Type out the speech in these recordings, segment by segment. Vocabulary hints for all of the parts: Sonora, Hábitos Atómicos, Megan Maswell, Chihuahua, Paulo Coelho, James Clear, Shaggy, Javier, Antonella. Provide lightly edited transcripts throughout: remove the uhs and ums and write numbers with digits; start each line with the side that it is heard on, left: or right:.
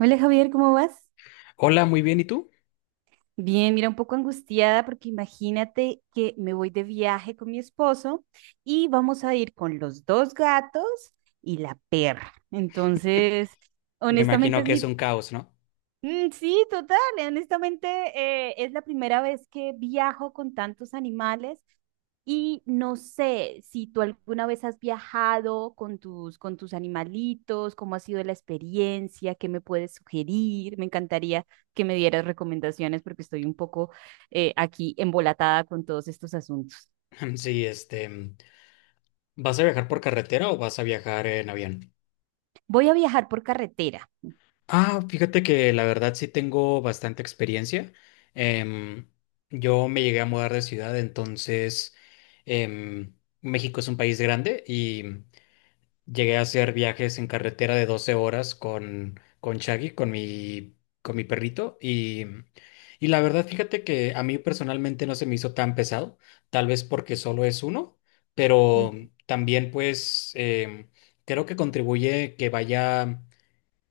right: Hola Javier, ¿cómo vas?
left: Hola, muy bien, ¿y tú?
right: Bien, mira, un poco angustiada porque imagínate que me voy de viaje con mi esposo y vamos a ir con los dos gatos y la perra. Entonces,
left: Me
right: honestamente
left: imagino
right: es
left: que es
right: mi...
left: un caos, ¿no?
right: Mm, sí, total. Y honestamente, es la primera vez que viajo con tantos animales y no sé si tú alguna vez has viajado con con tus animalitos, cómo ha sido la experiencia, qué me puedes sugerir. Me encantaría que me dieras recomendaciones porque estoy un poco aquí embolatada con todos estos asuntos.
left: Sí, ¿vas a viajar por carretera o vas a viajar en avión?
right: Voy a viajar por carretera.
left: Ah, fíjate que la verdad sí tengo bastante experiencia. Em, yo me llegué a mudar de ciudad, entonces em, México es un país grande y llegué a hacer viajes en carretera de 12 horas con Shaggy, con mi perrito, y la verdad, fíjate que a mí personalmente no se me hizo tan pesado, tal vez porque solo es uno, pero
right: Mm,
left: también pues creo que contribuye que vaya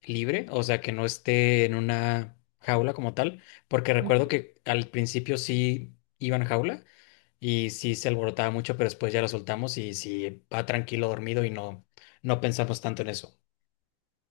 left: libre, o sea, que no esté en una jaula como tal, porque
right: ujú.
left: recuerdo que al principio sí iba en jaula y sí se alborotaba mucho, pero después ya lo soltamos y sí va tranquilo dormido y no, no pensamos tanto en eso.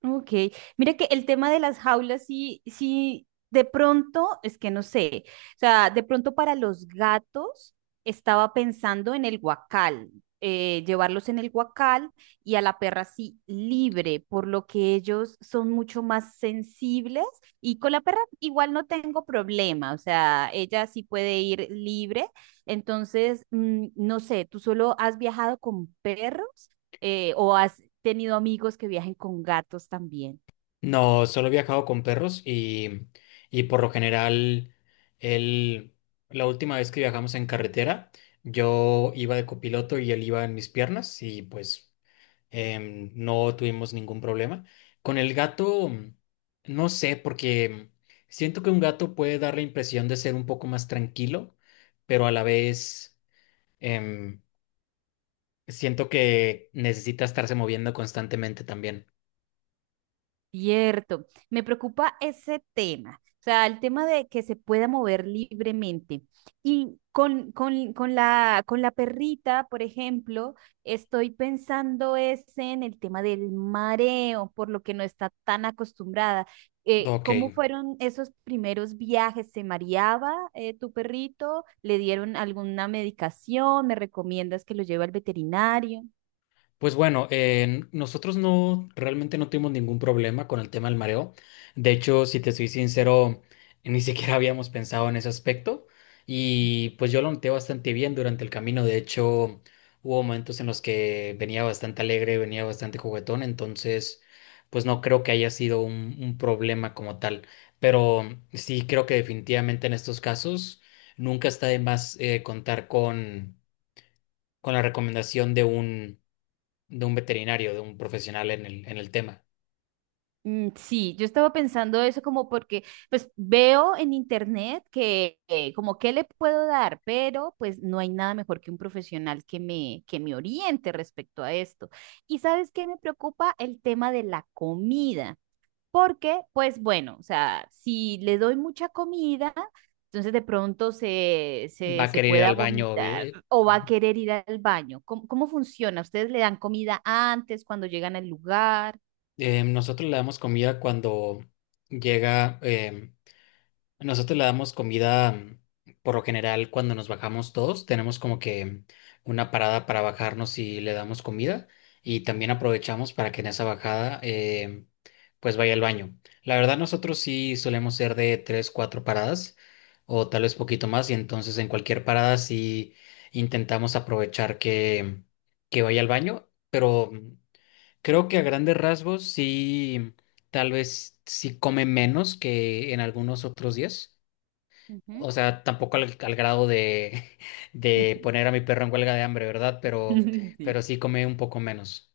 right: Ok, mira que el tema de las jaulas sí, sí, de pronto, es que no sé, o sea, de pronto para los gatos estaba pensando en el guacal, llevarlos en el guacal y a la perra sí libre, por lo que ellos son mucho más sensibles y con la perra igual no tengo problema, o sea, ella sí puede ir libre. Entonces, mm, no sé, ¿tú solo has viajado con perros? ¿O has tenido amigos que viajen con gatos también?
left: No, solo he viajado con perros y por lo general, él, la última vez que viajamos en carretera, yo iba de copiloto y él iba en mis piernas y pues no tuvimos ningún problema. Con el gato, no sé, porque siento que un gato puede dar la impresión de ser un poco más tranquilo, pero a la vez, em, siento que necesita estarse moviendo constantemente también.
right: Cierto, me preocupa ese tema, o sea, el tema de que se pueda mover libremente. Y con la perrita, por ejemplo, estoy pensando es en el tema del mareo, por lo que no está tan acostumbrada.
left: Ok,
right: ¿Cómo fueron esos primeros viajes? ¿Se mareaba, tu perrito? ¿Le dieron alguna medicación? ¿Me recomiendas que lo lleve al veterinario?
left: pues bueno, nosotros no realmente no tuvimos ningún problema con el tema del mareo. De hecho, si te soy sincero, ni siquiera habíamos pensado en ese aspecto. Y pues yo lo noté bastante bien durante el camino. De hecho, hubo momentos en los que venía bastante alegre, venía bastante juguetón. Entonces, pues no creo que haya sido un problema como tal. Pero sí creo que definitivamente en estos casos nunca está de más contar con la recomendación de un veterinario, de un profesional en el tema.
right: Mm, sí, yo estaba pensando eso, como porque pues veo en internet que, como qué le puedo dar, pero pues no hay nada mejor que un profesional que me oriente respecto a esto. Y ¿sabes qué me preocupa? El tema de la comida, porque pues bueno, o sea, si le doy mucha comida, entonces de pronto se
left: Va
right: se
left: a
right: se
left: querer ir
right: pueda
left: al baño.
right: vomitar
left: eh,
right: o va a querer ir al baño. ¿Cómo, cómo funciona? ¿Ustedes le dan comida antes cuando llegan al lugar?
left: eh, nosotros le damos comida cuando llega. Nosotros le damos comida, por lo general, cuando nos bajamos todos, tenemos como que una parada para bajarnos y le damos comida y también aprovechamos para que en esa bajada pues vaya al baño. La verdad, nosotros sí solemos ser de tres, cuatro paradas o tal vez poquito más y entonces en cualquier parada sí intentamos aprovechar que vaya al baño, pero creo que a grandes rasgos sí, tal vez sí come menos que en algunos otros días.
right: Ujú.
left: O sea, tampoco al grado de, de poner a mi perro en huelga de hambre, ¿verdad? Pero,
right: Sí.
left: pero sí come un poco menos.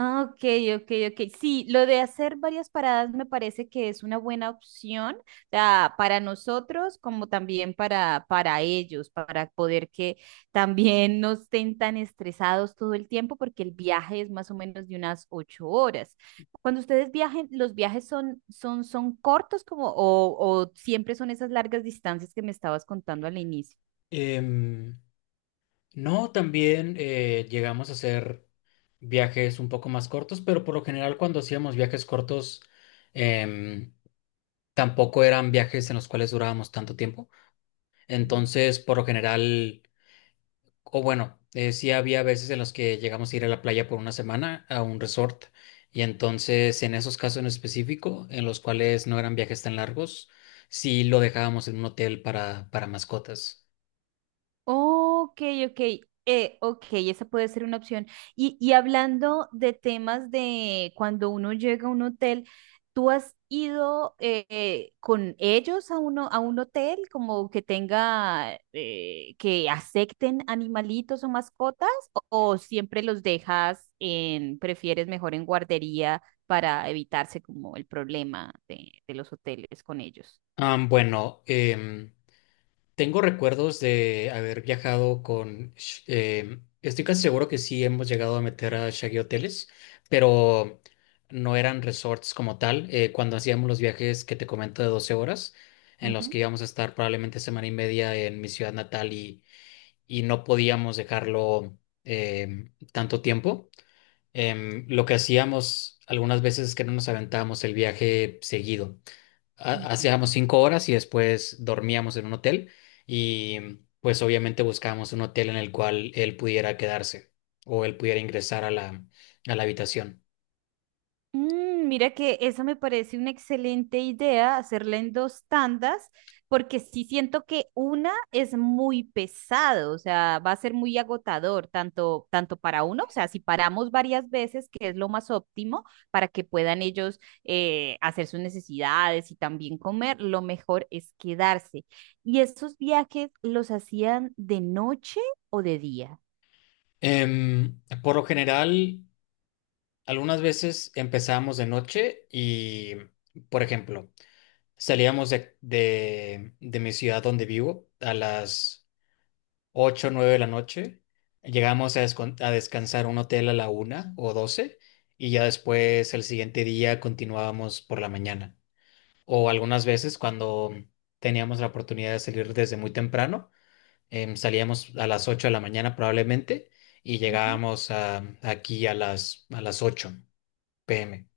right: Ah, ok, ok, ok. Sí, lo de hacer varias paradas me parece que es una buena opción, o sea, para nosotros como también para ellos, para poder que también no estén tan estresados todo el tiempo, porque el viaje es más o menos de unas 8 horas. Cuando ustedes viajen, ¿los viajes son cortos como, o siempre son esas largas distancias que me estabas contando al inicio?
left: Em, no, también llegamos a hacer viajes un poco más cortos, pero por lo general cuando hacíamos viajes cortos, em, tampoco eran viajes en los cuales durábamos tanto tiempo. Entonces, por lo general. O bueno, sí había veces en los que llegamos a ir a la playa por una semana a un resort y entonces en esos casos en específico, en los cuales no eran viajes tan largos, sí lo dejábamos en un hotel para mascotas.
right: Ok, ok, ok, esa puede ser una opción. Y hablando de temas de cuando uno llega a un hotel, ¿tú has ido, con ellos a uno, a un hotel como que tenga, que acepten animalitos o mascotas? O siempre los dejas en, prefieres mejor en guardería para evitarse como el problema de los hoteles con ellos?
left: Ah, bueno, tengo recuerdos de haber viajado con. Estoy casi seguro que sí hemos llegado a meter a Shaggy hoteles, pero no eran resorts como tal. Cuando hacíamos los viajes que te comento de 12 horas, en los
right: Ujú,
left: que íbamos a estar probablemente semana y media en mi ciudad natal y no podíamos dejarlo tanto tiempo, lo que hacíamos algunas veces es que no nos aventábamos el viaje seguido
right: ok.
left: hacíamos 5 horas y después dormíamos en un hotel y pues obviamente buscábamos un hotel en el cual él pudiera quedarse o él pudiera ingresar a la, habitación.
right: Mm, mira que eso me parece una excelente idea, hacerla en dos tandas, porque sí siento que una es muy pesado, o sea, va a ser muy agotador, tanto, tanto para uno, o sea, si paramos varias veces, que es lo más óptimo para que puedan ellos, hacer sus necesidades y también comer, lo mejor es quedarse. ¿Y estos viajes los hacían de noche o de día?
left: Por lo general, algunas veces empezábamos de noche y, por ejemplo, salíamos de mi ciudad donde vivo a las 8 o 9 de la noche. Llegamos a descansar a un hotel a la 1 o 12 y ya después el siguiente día continuábamos por la mañana. O algunas veces cuando teníamos la oportunidad de salir desde muy temprano, salíamos a las 8 de la mañana probablemente y llegábamos aquí a las 8 p.m.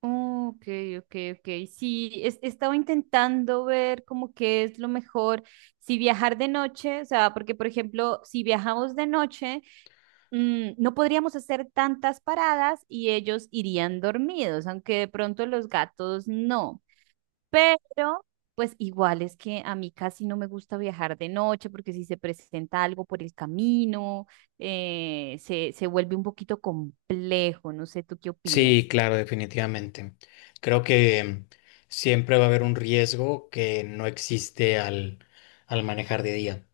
right: Ok, ok, ok. Sí, es- estaba intentando ver como qué es lo mejor, si viajar de noche, o sea, porque por ejemplo, si viajamos de noche, mm, no podríamos hacer tantas paradas y ellos irían dormidos, aunque de pronto los gatos no. Pero, pues igual es que a mí casi no me gusta viajar de noche porque si se presenta algo por el camino, se, se vuelve un poquito complejo, no sé, ¿tú qué
left: Sí,
right: opinas?
left: claro, definitivamente. Creo que siempre va a haber un riesgo que no existe al manejar de día.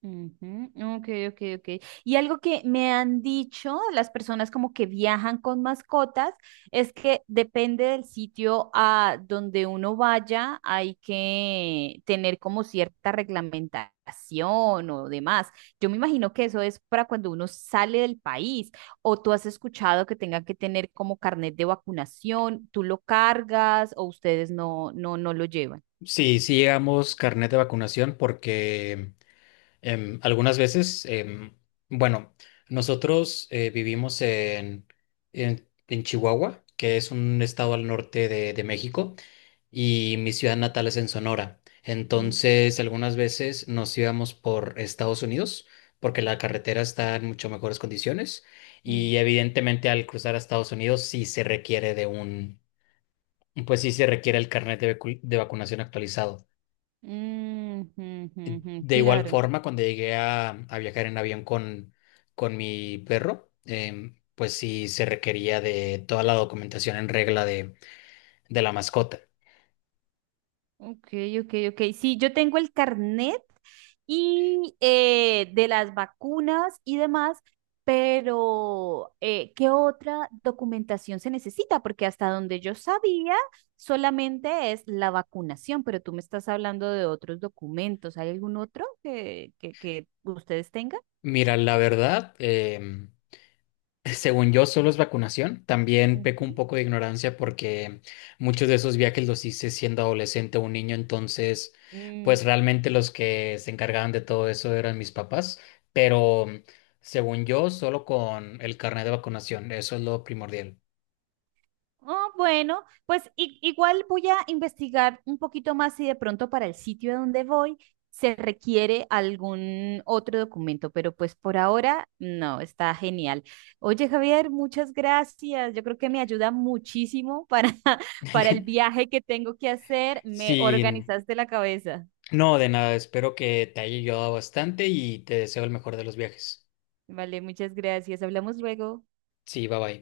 right: Ujú, ok, ok, ok. Y algo que me han dicho las personas como que viajan con mascotas es que depende del sitio a donde uno vaya, hay que tener como cierta reglamentación o demás. Yo me imagino que eso es para cuando uno sale del país, o tú has escuchado que tenga que tener como carnet de vacunación, tú lo cargas, o ustedes no, no, no lo llevan.
left: Sí, sí llegamos carnet de vacunación porque algunas veces, bueno, nosotros vivimos en Chihuahua, que es un estado al norte de México, y mi ciudad natal es en Sonora.
right: Mm,
left: Entonces, algunas veces nos íbamos por Estados Unidos porque la carretera está en mucho mejores condiciones
right: mm.
left: y evidentemente al cruzar a Estados Unidos sí se requiere pues sí se requiere el carnet de vacunación actualizado.
right: Mm, ujú, ujú,
left: De igual
right: claro.
left: forma, cuando llegué a viajar en avión con mi perro, pues sí se requería de toda la documentación en regla de la mascota.
right: Ok, ok, ok. Sí, yo tengo el carnet y, de las vacunas y demás, pero, ¿qué otra documentación se necesita? Porque hasta donde yo sabía, solamente es la vacunación, pero tú me estás hablando de otros documentos. ¿Hay algún otro que ustedes tengan?
left: Mira, la verdad, según yo, solo es vacunación. También peco un poco de ignorancia porque muchos de esos viajes los hice siendo adolescente o un niño, entonces,
right: Ujú.
left: pues realmente los que se encargaban de todo eso eran mis papás, pero según yo, solo con el carnet de vacunación, eso es lo primordial.
right: Oh, bueno, pues i- igual voy a investigar un poquito más si de pronto para el sitio a donde voy se requiere algún otro documento, pero pues por ahora no, está genial. Oye, Javier, muchas gracias. Yo creo que me ayuda muchísimo para, para el viaje que tengo que hacer. Me
left: Sí,
right: organizaste la cabeza.
left: no, de nada, espero que te haya ayudado bastante y te deseo el mejor de los viajes.
right: Vale, muchas gracias. Hablamos luego.
left: Sí, bye bye.